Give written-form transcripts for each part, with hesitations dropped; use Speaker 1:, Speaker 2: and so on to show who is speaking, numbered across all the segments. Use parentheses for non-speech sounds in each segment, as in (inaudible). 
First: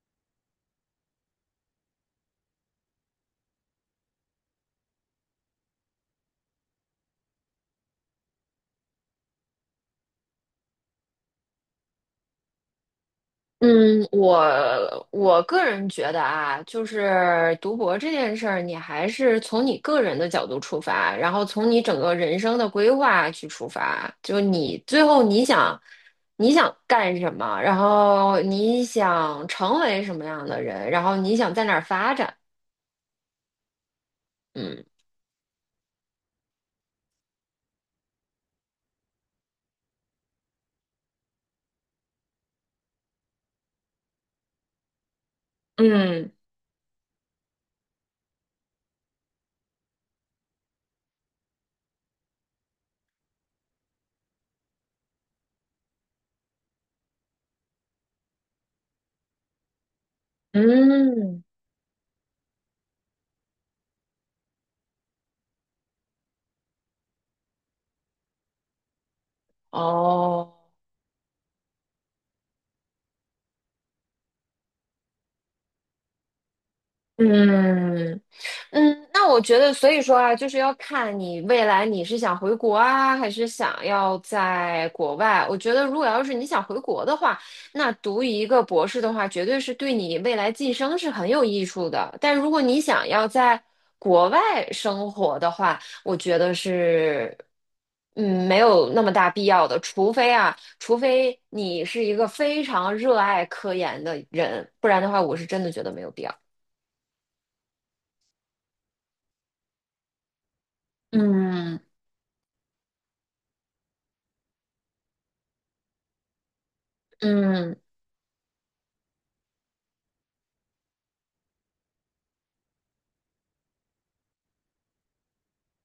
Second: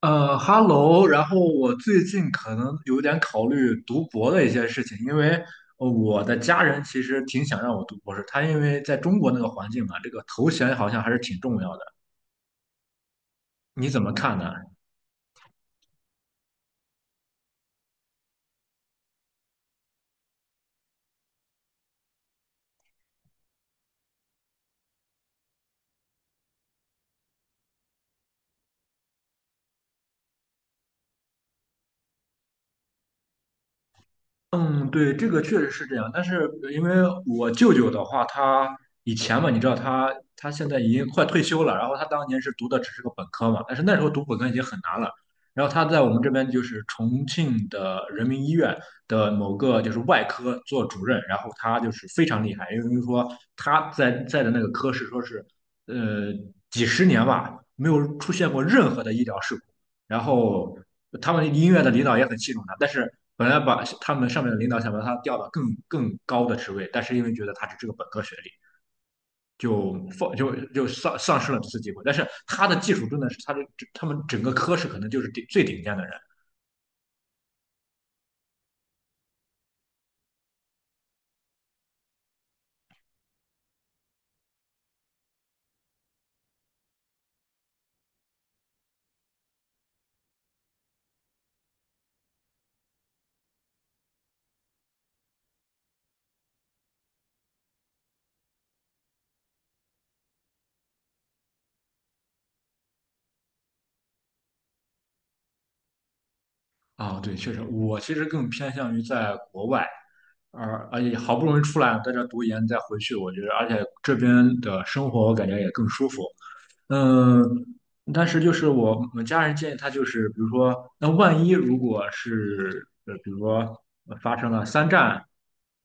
Speaker 1: 哈喽，然后我最近可能有点考虑读博的一些事情，因为我的家人其实挺想让我读博士，他因为在中国那个环境嘛，这个头衔好像还是挺重要的。你怎
Speaker 2: 嗯，
Speaker 1: 么看呢？
Speaker 2: 我个人觉得啊，就是读博这件事儿，你还是从你个人的角度出发，然后从你整个人生的规划去出发，就你最后你想干什么，然后你想成为什么样的人，然后你想在哪儿发展。嗯
Speaker 1: 嗯，对，这个确实是这样，但是因为我舅舅的话，他以前嘛，你知道他现在已经快退休了，然后他当年是读的只是个本科嘛，但是那时候读本科已经很难了，然后他在我们这
Speaker 2: 嗯
Speaker 1: 边就是重庆的人民医院的某个就是外科做主任，然后他就是非常厉害，因为说他在的那个科室说是呃几十年吧，没有出现过任何的医疗事故。然后他
Speaker 2: 嗯，
Speaker 1: 们音乐的领导也很器重他，但是本来把他们上面的领导想把他调到更高的职位，但是因为觉得他只是个本科学历，就放
Speaker 2: 哦，
Speaker 1: 就就丧丧失了这次机会。但是他的技术真的是他们整个科室可能就是最顶尖的人。
Speaker 2: 嗯。嗯，那我觉得，所以说啊，就是要看你未来你是想回国啊，还是想要在国外。我觉得，如果要是你想回国的话，那读一个博士的话，绝对是对你未来晋升是很有益处的。但如果你想要在国外生活的话，我觉得是，没有那么大必要的。除非啊，除非你是一个非常热爱科研的人，不然的话，我是真的觉得没有必要。
Speaker 1: 啊，对，确实，我其实更偏向于在国外。而且好不容易出
Speaker 2: 嗯
Speaker 1: 来，在这读研再回去，我觉得，而且这边的生活我感觉也更舒服。嗯，
Speaker 2: 嗯
Speaker 1: 但是就是我家人建议他，就是比如说，那万一如果是比如说发生了三战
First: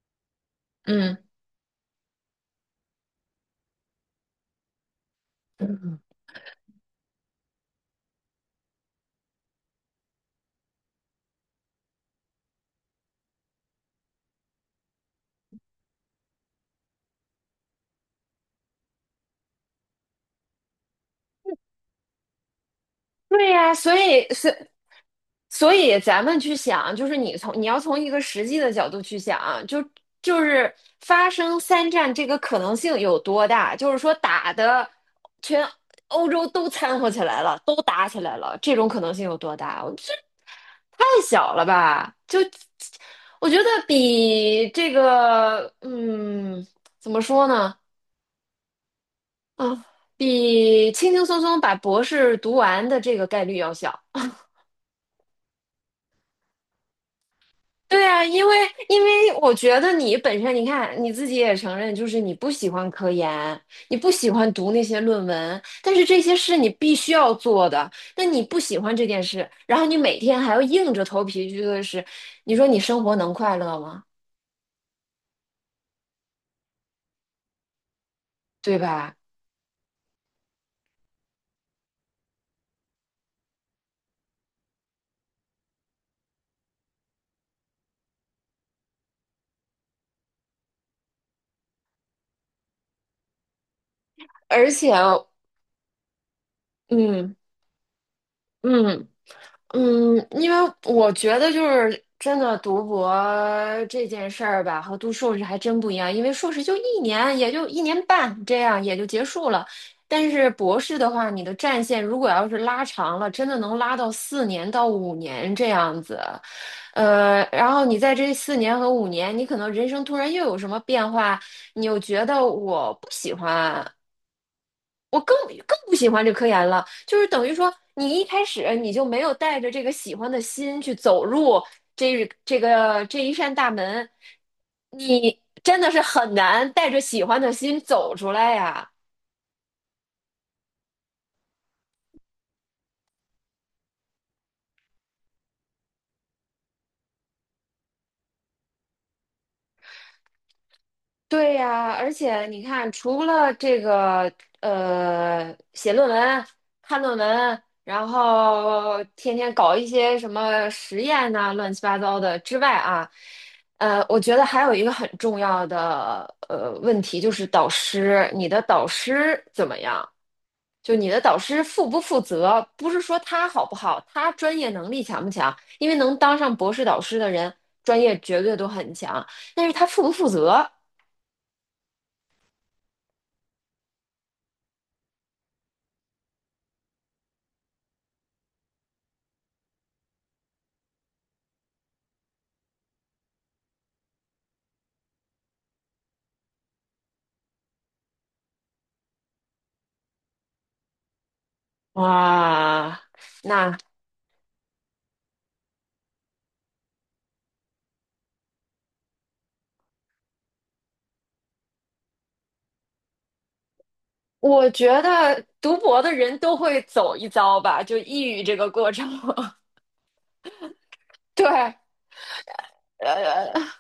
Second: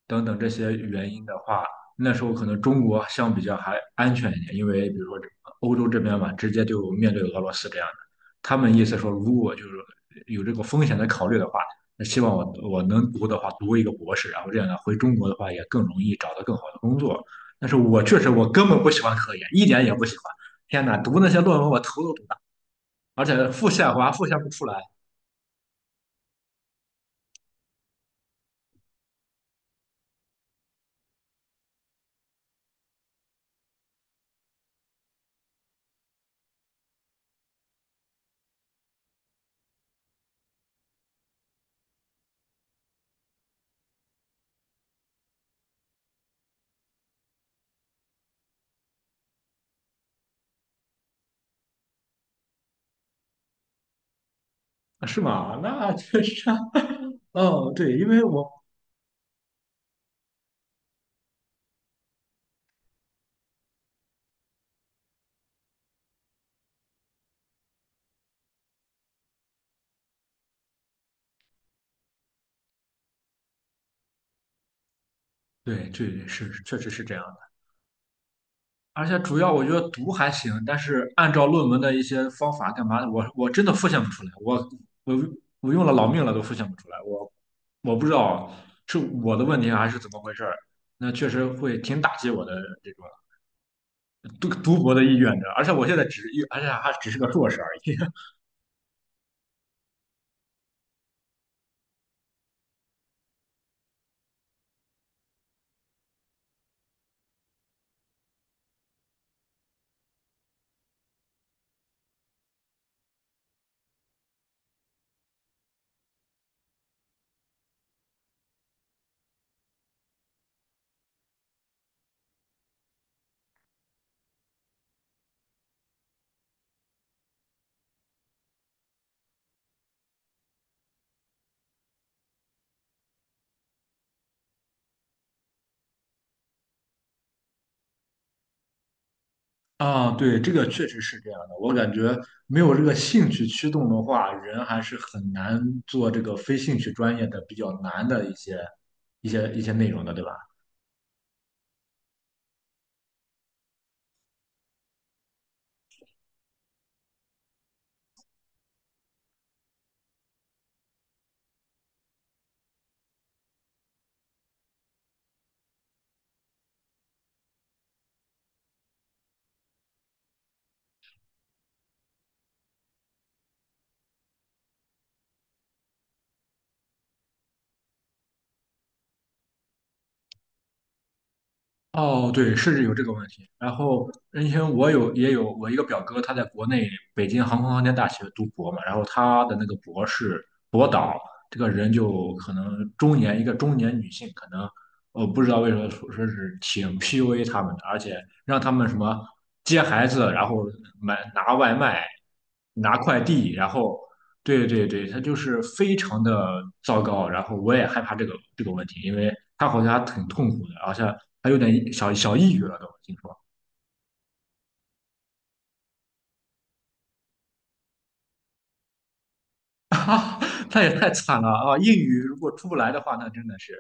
Speaker 1: 等等这些原
Speaker 2: 嗯。
Speaker 1: 因的话，那时候可能中国相比较还安全一点，因为比如说这欧洲这边嘛，直接就面对俄罗斯这样的。他们意思说，如果就是有这个风险的考虑的话，那希望我能读的话，读一个博士，然后这样呢，回中国的话也更容易找到更好的工作。但是我确实我根本不喜欢科研，一点也不喜欢。天呐，读那些论文我头都读大，而
Speaker 2: 对
Speaker 1: 且复
Speaker 2: 呀，
Speaker 1: 现我
Speaker 2: 所
Speaker 1: 还复
Speaker 2: 以
Speaker 1: 现不
Speaker 2: 所
Speaker 1: 出来，
Speaker 2: 所以咱们去想，就是你从你要从一个实际的角度去想，就是发生三战这个可能性有多大？就是说打的全欧洲都掺和起来了，都打起来了，这种可能性有多大？我这太小了吧？就我觉得比这个，怎么说呢？啊，比轻轻松松把博士读完的这个概率要小。
Speaker 1: 啊是吗？那确实啊，哦，对，
Speaker 2: 对
Speaker 1: 因为
Speaker 2: 啊，因
Speaker 1: 我。
Speaker 2: 为因为我觉得你本身，你看你自己也承认，就是你不喜欢科研，你不喜欢读那些论文，但是这些是你必须要做的。那你不喜欢这件事，然后你每天还要硬着头皮去做的事，你说你生活能快乐吗？
Speaker 1: 对对，是确实是这样的，
Speaker 2: 对
Speaker 1: 而
Speaker 2: 吧？
Speaker 1: 且主要我觉得读还行，但是按照论文的一些方法干嘛的，我真的复现不出来，我我用了老命了都复现不出来，我不知道是我的问题还是怎么回事儿，那确实会挺打击我的这个读
Speaker 2: 而
Speaker 1: 读
Speaker 2: 且，
Speaker 1: 博的意愿的，而且还只是个
Speaker 2: 嗯
Speaker 1: 硕士而已。
Speaker 2: 嗯。嗯，因为我觉得就是真的读博这件事儿吧，和读硕士还真不一样。因为硕士就一年，也就一年半这样，也就结束了。但是博士的话，你的战线如果要是拉长了，真的能拉到4年到5年这样子。然后你在这4年和5年，你可能人生突然又有什么变化，你又觉得我不喜欢，我更不喜欢这科研了，就是等于说你一开始你就没有带着这个喜欢的心去走入这一扇大门，你真的是很难带着喜欢的心走出来呀。
Speaker 1: 啊，对，这个确实是这样的。我感觉没有这个兴趣驱动的话，人还是很难做这个非兴趣专业的比较难的一些内容的，对吧？
Speaker 2: 对呀，而且你看，除了这个写论文、看论文，然后天天搞一些什么实验呐、乱七八糟的之外啊，我觉得还有一个很重要的问题就是导师，你的导师怎么样？就你的导师负不负责？不是说他好不好，他专业能力强不强？因为能当上博士导师的人，专业绝对都很强，但是他负不负责？
Speaker 1: 哦，对，是有这个问题。然后，因为我有也有我一个表哥，他在国内北京航空航天大学读博嘛，然后他的那个博士博导这个人就可能一个中年女性，可能我不知道为什么说是挺 PUA 他们的，而且让他们什么接孩子，然后拿外卖、拿
Speaker 2: 哇，
Speaker 1: 快递，然
Speaker 2: 那
Speaker 1: 后对对对，他就是非常的糟糕，然后我也害怕这个问题，因为他好像还挺痛苦的，好像还有点小小抑郁了都，听说。
Speaker 2: 我觉得读博的人都会走一遭吧，就抑郁这个过程。
Speaker 1: 他也太
Speaker 2: (laughs)
Speaker 1: 惨
Speaker 2: 对，
Speaker 1: 了啊！抑郁如果出不来的话，那真
Speaker 2: 呃。
Speaker 1: 的是……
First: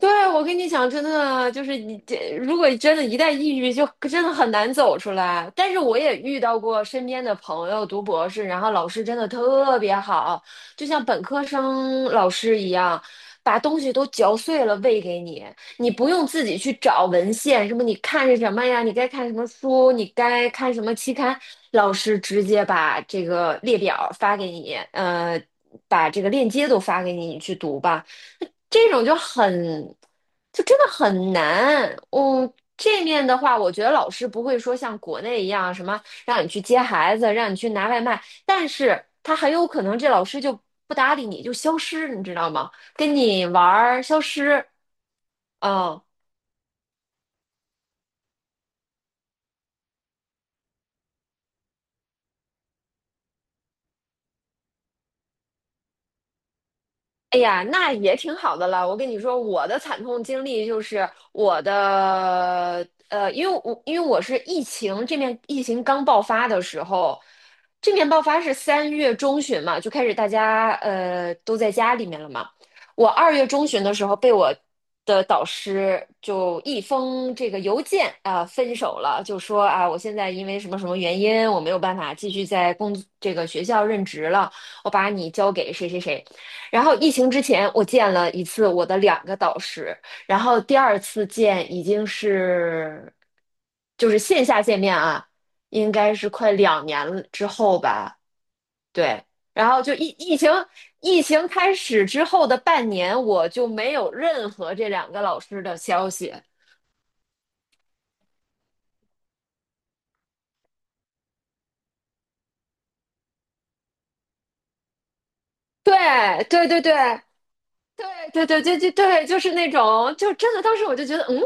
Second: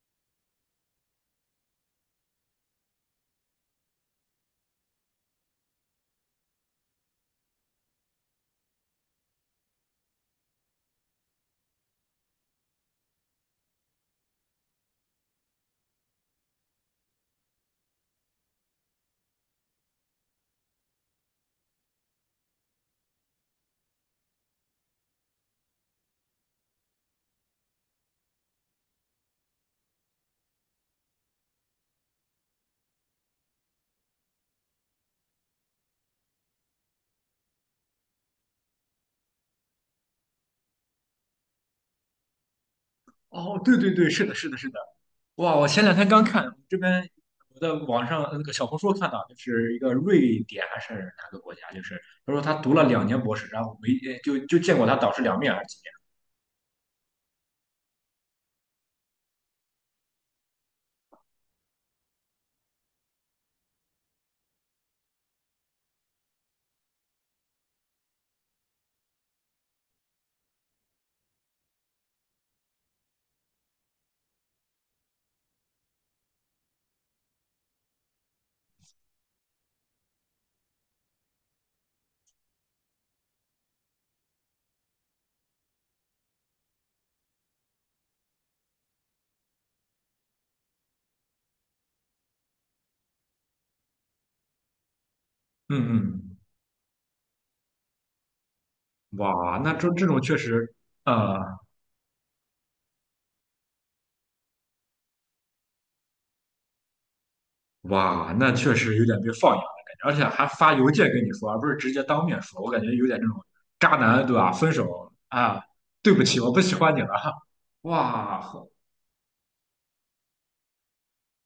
Speaker 2: 对，我跟你讲，真的就是你这，如果真的一旦抑郁，就真的很难走出来。但是我也遇到过身边的朋友读博士，然后老师真的特别好，就像本科生老师一样，把东西都嚼碎了喂给你，你不用自己去找文献，什么你看是什么呀，你该看什么书，你该看什么期刊，老师直接把这个列表发给你，把这个链接都发给你，你去读吧。这种就很，就真的很难。嗯，这面的话，我觉得老师不会说像国内一样什么让你去接孩子，让你去拿外卖，但是他很有可能这老师就不搭理你，就消失，你知道吗？跟你
Speaker 1: 哦，
Speaker 2: 玩
Speaker 1: 对对
Speaker 2: 儿
Speaker 1: 对，
Speaker 2: 消
Speaker 1: 是的，是的，
Speaker 2: 失。
Speaker 1: 是的，哇！我前两
Speaker 2: 啊。
Speaker 1: 天刚看这边，我在网上那个小红书看到，就是一个瑞典还是哪个国家，就是他说他读了2年博士，然后没就见过他导师2面还是几
Speaker 2: 哎呀，那也挺好的了。我跟你说，我的惨痛经历就是因为我是疫情这面疫情刚爆发的时候，这面爆发是3月中旬嘛，就开始大家都在家里面了嘛。我2月中旬的时候被我的导师就一封这个邮件啊，分手了，就说啊我现在因为什么什么原因我没有办法继续在这个学校任职了，我把你交给谁谁谁。然后疫情之前，我见了一次我的2个导师，然后第二次见已经是就是线下见面啊，
Speaker 1: 面？
Speaker 2: 应该是
Speaker 1: 嗯
Speaker 2: 快2年了之后吧。
Speaker 1: 嗯，
Speaker 2: 对，
Speaker 1: 哇，
Speaker 2: 然
Speaker 1: 那
Speaker 2: 后
Speaker 1: 这
Speaker 2: 就
Speaker 1: 这
Speaker 2: 疫
Speaker 1: 种
Speaker 2: 疫
Speaker 1: 确
Speaker 2: 情
Speaker 1: 实，
Speaker 2: 疫情
Speaker 1: 呃。
Speaker 2: 开始之后的半年，我就没有任何这2个老师的消息。
Speaker 1: 哇，那确实有点被放养的感觉，而且还发邮件跟你说，而不是直接当面说，我感觉有点这种渣男，对吧？分手啊，
Speaker 2: 对
Speaker 1: 对不起，我不
Speaker 2: 对
Speaker 1: 喜
Speaker 2: 对对，
Speaker 1: 欢你了。哈，哇，
Speaker 2: 对对对对对对，就是那种，就真的当时我就觉得，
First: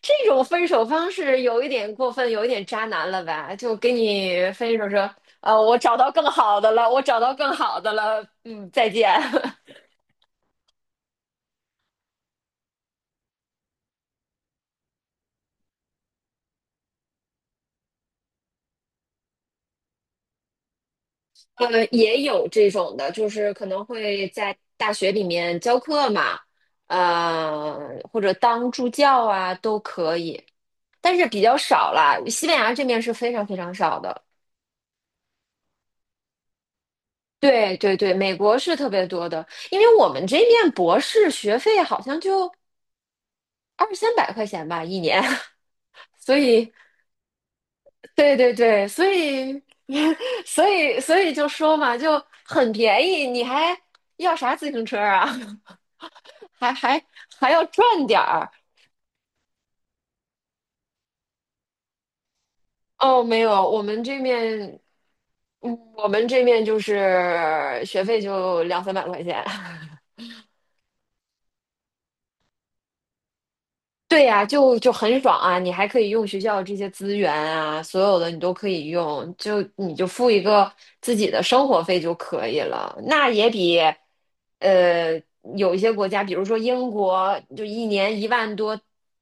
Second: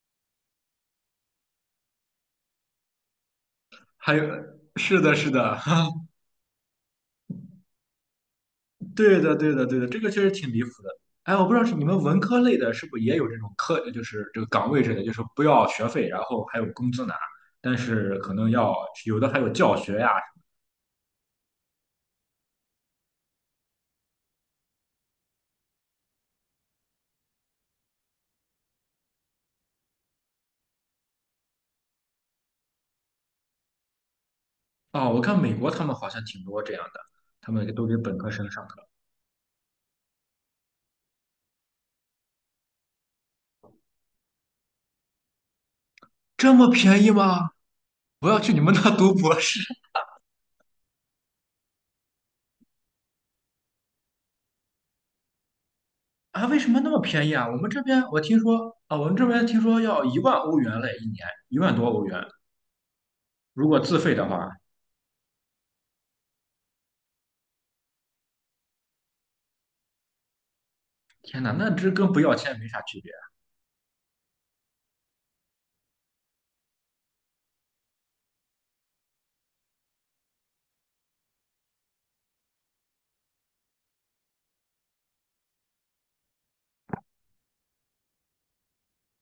Speaker 2: 这种分手方式有一点过分，有一点渣男了吧？就给
Speaker 1: 还有，
Speaker 2: 你分手
Speaker 1: 是
Speaker 2: 说，
Speaker 1: 的，是的，
Speaker 2: 我找到更好的了，我找到更好的了，再
Speaker 1: (laughs)
Speaker 2: 见。
Speaker 1: 对的，对的，对
Speaker 2: (laughs)
Speaker 1: 的，这个确实挺离谱的。哎，我不知道是你们文科类的，是不是也有这种课，就是这个岗位之类的，就是不要学费，然后还有工资拿，但是可能要有的还有教学呀。
Speaker 2: 也有这种的，就是可能会在大学里面教课嘛，呃，或者当助教啊，都可以，但是比较少啦。西班牙这边是非常非常少的。
Speaker 1: 哦，我看美国他们好像挺多这样的，他们
Speaker 2: 对
Speaker 1: 都给
Speaker 2: 对对，
Speaker 1: 本科
Speaker 2: 美
Speaker 1: 生
Speaker 2: 国
Speaker 1: 上
Speaker 2: 是
Speaker 1: 课，
Speaker 2: 特别多的，因为我们这边博士学费好像就二三百块钱吧一年，(laughs) 所
Speaker 1: 这么
Speaker 2: 以
Speaker 1: 便宜吗？我
Speaker 2: 对
Speaker 1: 要去
Speaker 2: 对
Speaker 1: 你们
Speaker 2: 对，
Speaker 1: 那
Speaker 2: 所
Speaker 1: 读博士
Speaker 2: 以
Speaker 1: (laughs)
Speaker 2: (laughs) 所以就说嘛，就很便宜，你还要啥自行车啊？(laughs)
Speaker 1: 啊，为什
Speaker 2: 还
Speaker 1: 么那么
Speaker 2: 还
Speaker 1: 便宜啊？
Speaker 2: 还
Speaker 1: 我
Speaker 2: 要
Speaker 1: 们这边
Speaker 2: 赚
Speaker 1: 我
Speaker 2: 点
Speaker 1: 听
Speaker 2: 儿
Speaker 1: 说啊，我们这边听说要1万欧元嘞，1年1万多欧元，
Speaker 2: 哦？没有，
Speaker 1: 如果
Speaker 2: 我
Speaker 1: 自
Speaker 2: 们
Speaker 1: 费
Speaker 2: 这
Speaker 1: 的话，
Speaker 2: 面，我们这面就是学费就两三百块钱。
Speaker 1: 天哪，那这跟不要钱没啥区别。
Speaker 2: 对呀，就很爽啊！你还可以用学校这些资源啊，所有的你都可以用，就你就付一个自己的生活费就可以了。那也比，呃，有一些国家，比如说英国，就一年1万多，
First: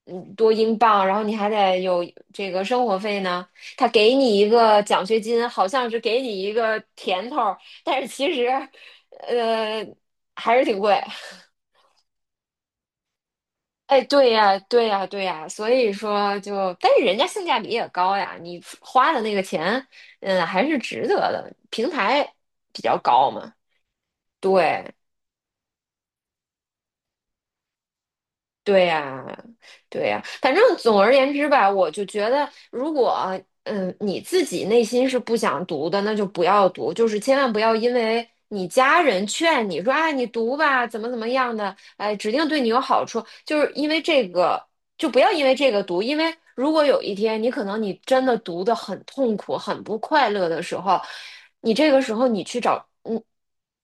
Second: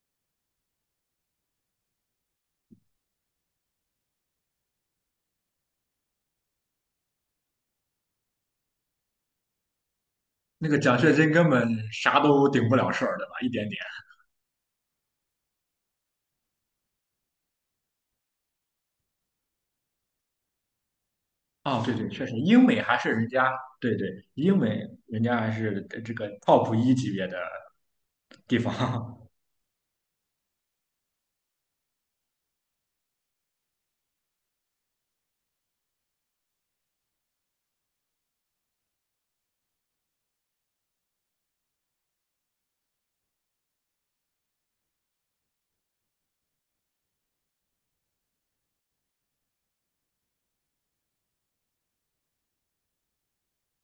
Speaker 2: 多英镑，然后你还得有这个生活费呢。他给你一个奖学金，好像是给你一个甜头儿，但是其实，呃，还是
Speaker 1: 那个
Speaker 2: 挺贵。
Speaker 1: 奖学金根本啥都顶不了事儿，对吧？一点点。
Speaker 2: 哎，对呀，对呀，对呀，所以说就，但是人家性价比也高呀，你花的那个钱，还是值得的。
Speaker 1: 哦，
Speaker 2: 平
Speaker 1: 对对，确实，
Speaker 2: 台
Speaker 1: 英美
Speaker 2: 比
Speaker 1: 还
Speaker 2: 较
Speaker 1: 是人
Speaker 2: 高
Speaker 1: 家，
Speaker 2: 嘛，
Speaker 1: 对对，英美
Speaker 2: 对，
Speaker 1: 人家还是这个 top 一级别的地
Speaker 2: 对
Speaker 1: 方。
Speaker 2: 呀，对呀，反正总而言之吧，我就觉得，如果你自己内心是不想读的，那就不要读，就是千万不要因为你家人劝你说，哎，你读吧，怎么怎么样的，哎，指定对你有好处，就是因为这个，就不要因为这个读，因为如果有一天你可能你真的读的很痛苦、很不快乐的时候，你这个时候你去找。嗯。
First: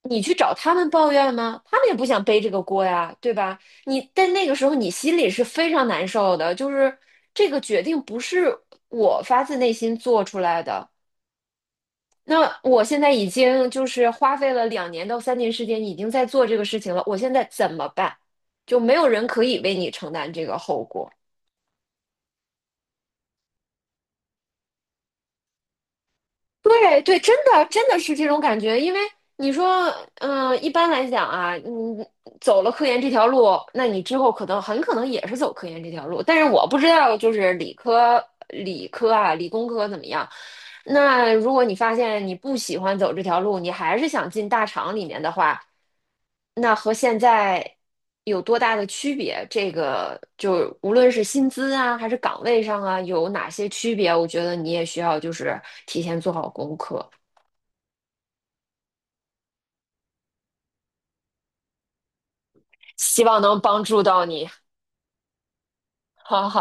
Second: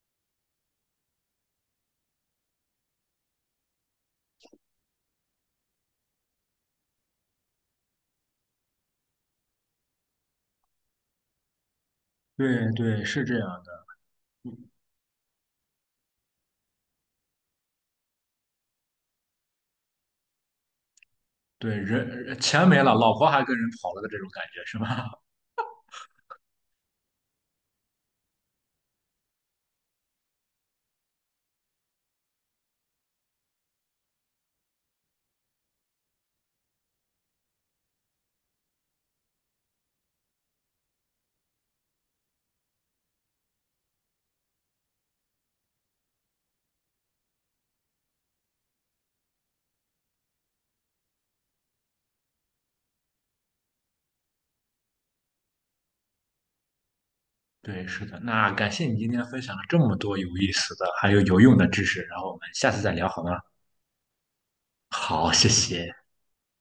Speaker 2: 你去找他们抱怨吗？他们也不想背这个锅呀，对吧？你但那个时候你心里是非常难受的，就是这个决定不是我发自内心做出来的。
Speaker 1: (laughs)
Speaker 2: 那
Speaker 1: 对
Speaker 2: 我现
Speaker 1: 对，
Speaker 2: 在
Speaker 1: 是
Speaker 2: 已
Speaker 1: 这样
Speaker 2: 经
Speaker 1: 的。
Speaker 2: 就是花费了2年到3年时间，已经在做这个事情了，我现在怎么办？就没有人可以为你承担这个后果。
Speaker 1: 对，人钱没了，老婆还跟人跑了的这种感觉是吧？
Speaker 2: 对对，真的真的是这种感觉，因为你说，一般来讲啊，你走了科研这条路，那你之后可能很可能也是走科研这条路，但是我不知道就是理科啊、理工科怎么样，那如果你发现你不喜欢走这条路，你还是想进大厂里面的话，那和现在有多大的区别？这个就无论是薪资啊，还是岗位上啊，有哪些区别？我觉得你也需要就是提前做好功课，
Speaker 1: 对，是的。那感谢你今天分享了这么多有意思的，还有有用的知识，然后我们下次再聊好
Speaker 2: 希
Speaker 1: 吗？
Speaker 2: 望能帮助到你。(laughs)
Speaker 1: 好，谢谢。
Speaker 2: 好好。